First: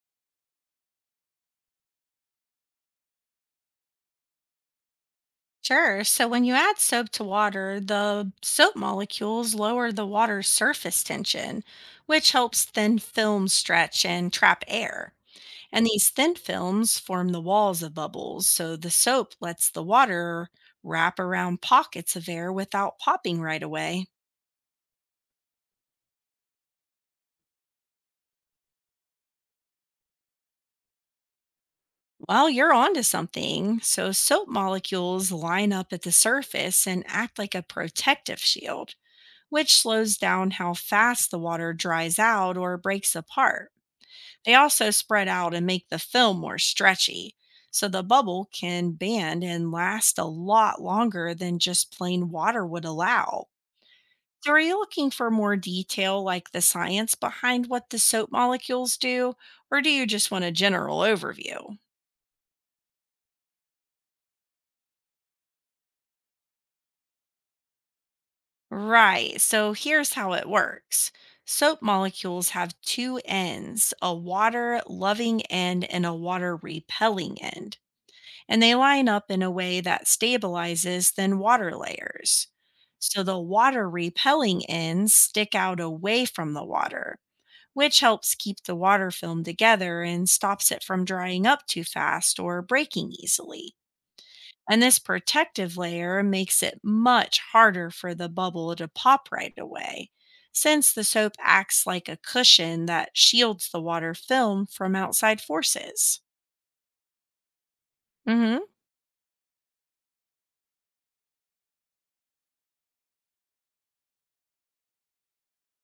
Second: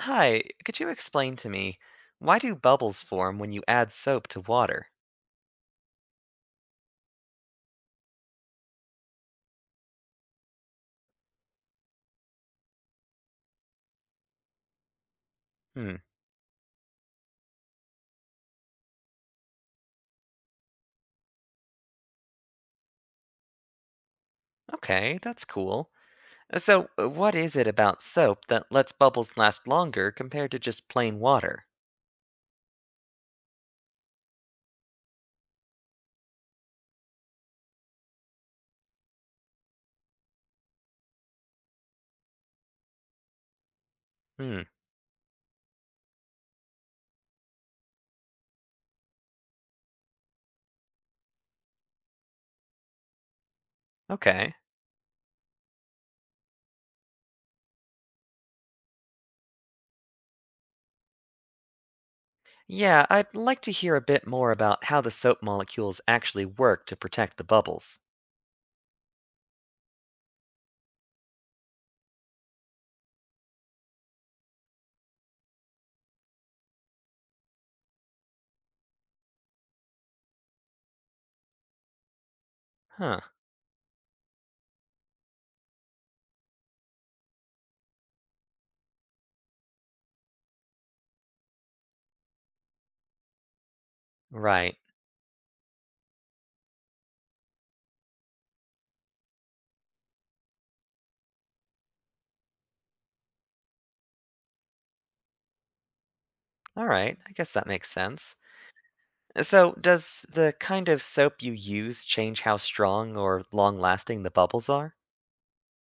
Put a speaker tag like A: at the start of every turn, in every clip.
A: Hi, could you explain to me why do bubbles form when you add soap to water?
B: Sure. So when you add soap to water, the soap molecules lower the water's surface tension, which helps thin films stretch and trap air. And
A: Hmm,
B: these thin films form the walls of bubbles, so the soap lets the water wrap around pockets of air without popping right away.
A: okay, that's cool. So, what is it about soap that lets bubbles last longer compared to just plain water?
B: Well, you're onto something. So soap molecules line up at the surface and act like a protective shield, which slows down how fast the water dries out or breaks apart. They
A: Hmm,
B: also spread out and make the film more stretchy, so the bubble can band and last a lot longer than just plain water would allow. So,
A: okay.
B: are you looking for more detail like the science behind what the soap molecules do, or do you just want a general overview?
A: Yeah, I'd like to hear a bit more about how the soap molecules actually work to protect the bubbles.
B: Right, so here's how it works. Soap molecules have two ends, a water loving end and a water repelling end, and they line up in a way that stabilizes thin water layers.
A: Huh,
B: So the water repelling ends stick out away from the water, which helps keep the water film together and stops it from drying up too fast or breaking easily.
A: right.
B: And this protective layer makes it much harder for the bubble to pop right away, since the soap acts like a cushion that shields the water film from outside forces.
A: All right, I guess that makes sense.
B: Hmm.
A: So, does the kind of soap you use change how strong or long lasting the bubbles are?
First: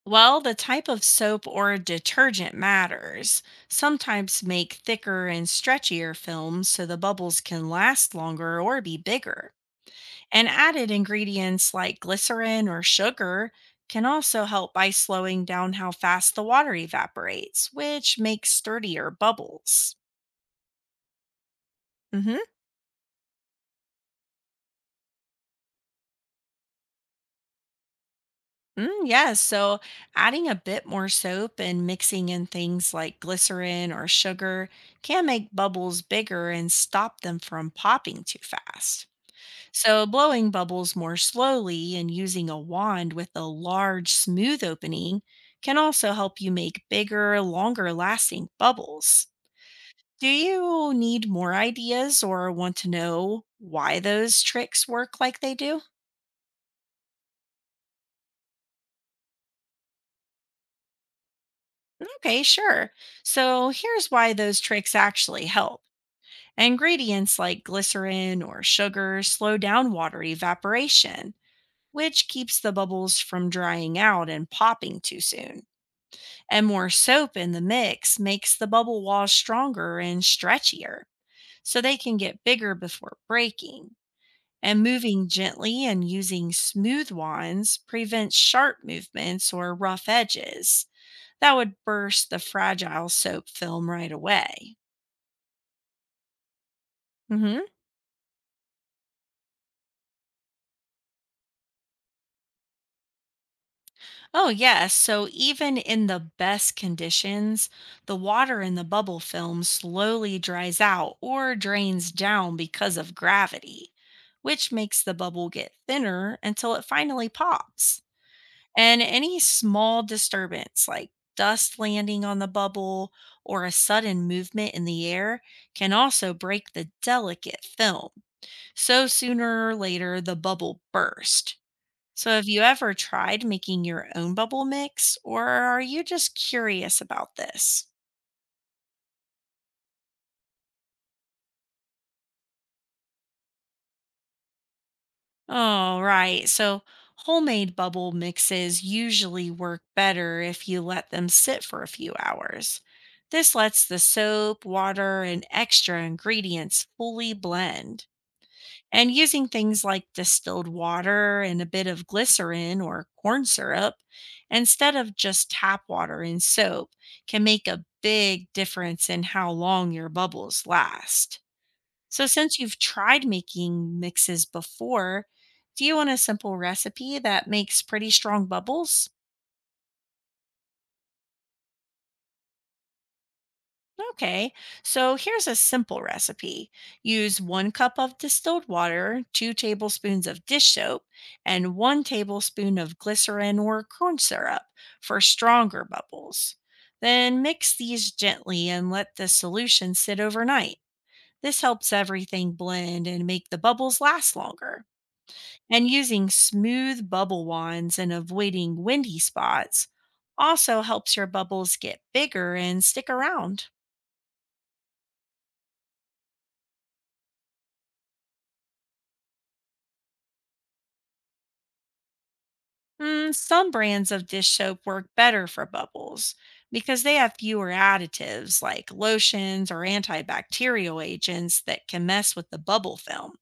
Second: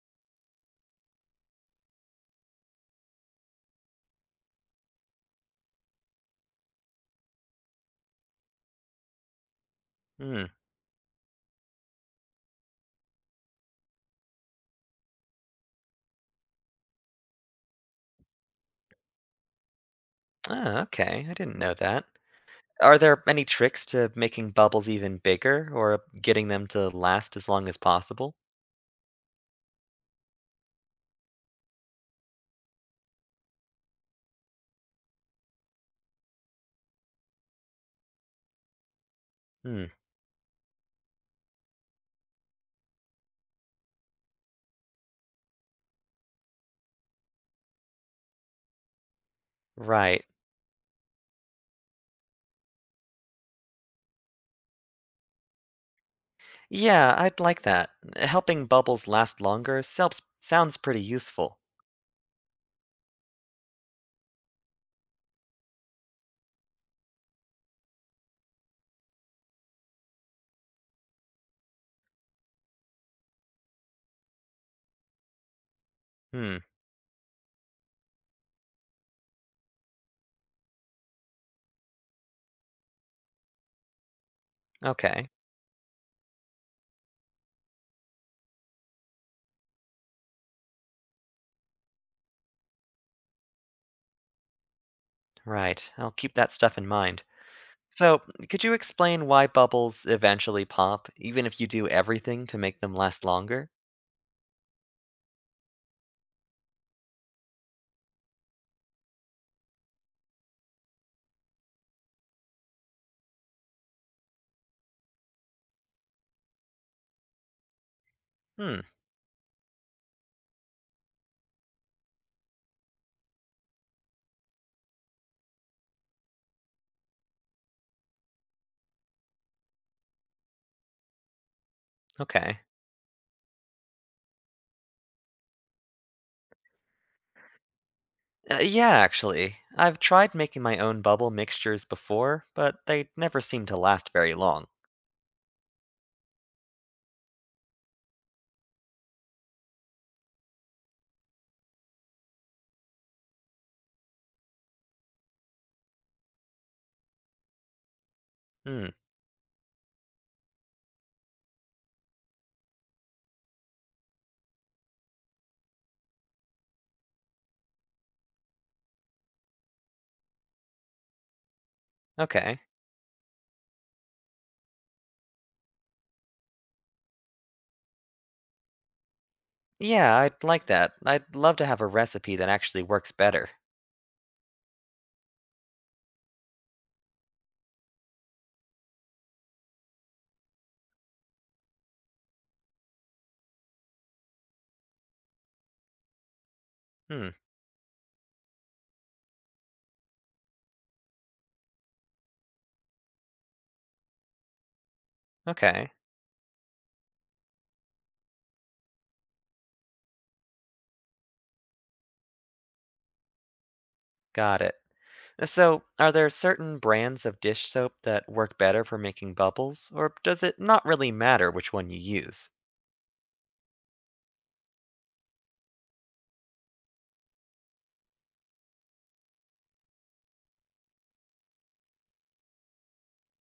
B: Well, the type of soap or detergent matters. Sometimes make thicker and stretchier films so the bubbles can last longer or be bigger.
A: Hmm.
B: And added ingredients like glycerin or sugar can also help by slowing down how fast the water evaporates, which makes sturdier bubbles.
A: Ah, okay. I didn't know that.
B: Mhm.
A: Are there any tricks to making bubbles even bigger or getting them to last as long as possible?
B: Yes. So adding a bit more soap and mixing in things like glycerin or sugar can make bubbles bigger and stop them from popping too fast.
A: Hmm,
B: So blowing bubbles more slowly and using a wand with a large, smooth opening can also help you make bigger, longer lasting bubbles.
A: right.
B: Do you need more ideas or want to know why those tricks work like they do?
A: Yeah, I'd like that. Helping bubbles last longer selps sounds pretty useful.
B: Okay, sure. So here's why those tricks actually help. Ingredients like glycerin or sugar slow down water evaporation, which keeps the bubbles from drying out and popping too soon.
A: Hmm,
B: And more soap in the mix makes the bubble walls stronger and stretchier, so they can get bigger before breaking. And moving
A: okay.
B: gently and using smooth wands prevents sharp movements or rough edges that would burst the fragile soap film right away.
A: Right. I'll keep that stuff in mind.
B: Mhm.
A: So, could you explain why bubbles eventually pop, even if you do everything to make them last longer?
B: Oh, yes. So even in the best conditions, the water in the bubble film slowly dries out or drains down because of gravity, which makes the bubble get thinner until it finally pops.
A: Hmm,
B: And any small disturbance, like dust landing on the bubble or a sudden movement in the air, can also break the delicate film. So sooner or later, the bubble bursts. So, have
A: okay.
B: you ever tried making your own bubble mix, or are you just curious about this?
A: Yeah, actually. I've tried making my own bubble mixtures before, but they never seem to last very long.
B: Oh, right. So, homemade bubble mixes usually work better if you let them sit for a few hours. This lets the soap, water, and extra ingredients fully blend.
A: Hmm,
B: And using things like distilled water and a bit of glycerin or corn syrup instead of just tap water and soap can make a big difference in how long your bubbles last. So, since
A: okay.
B: you've tried making mixes before, do you want a simple recipe that makes pretty strong bubbles?
A: Yeah, I'd like that. I'd love to have a recipe that actually works better.
B: Okay, so here's a simple recipe. Use one cup of distilled water, two tablespoons of dish soap, and one tablespoon of glycerin or corn syrup for stronger bubbles.
A: Hmm,
B: Then mix these gently and let the solution sit overnight. This helps everything blend and make the bubbles last longer. And
A: okay.
B: using smooth bubble wands and avoiding windy spots also helps your bubbles get bigger and stick around.
A: Got it. So, are there certain brands of dish soap that work better for making bubbles, or does it not really matter which one you use?
B: Some brands of dish soap work better for bubbles because they have fewer additives like lotions or antibacterial agents that can mess with the bubble film.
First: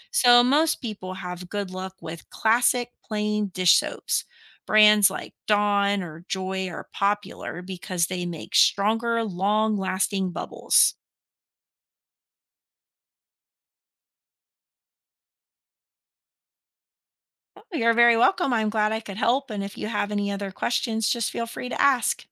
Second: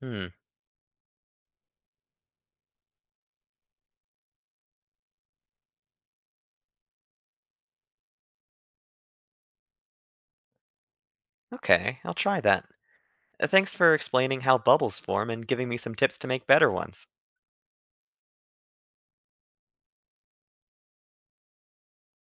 A: Hmm,
B: So, most people have good luck with classic plain dish soaps. Brands like Dawn or Joy are popular because they make stronger, long lasting bubbles.
A: okay, I'll try that. Thanks for explaining how bubbles form and giving me some tips to make better ones.
B: Oh, you're very welcome. I'm glad I could help. And if you have any other questions, just feel free to ask.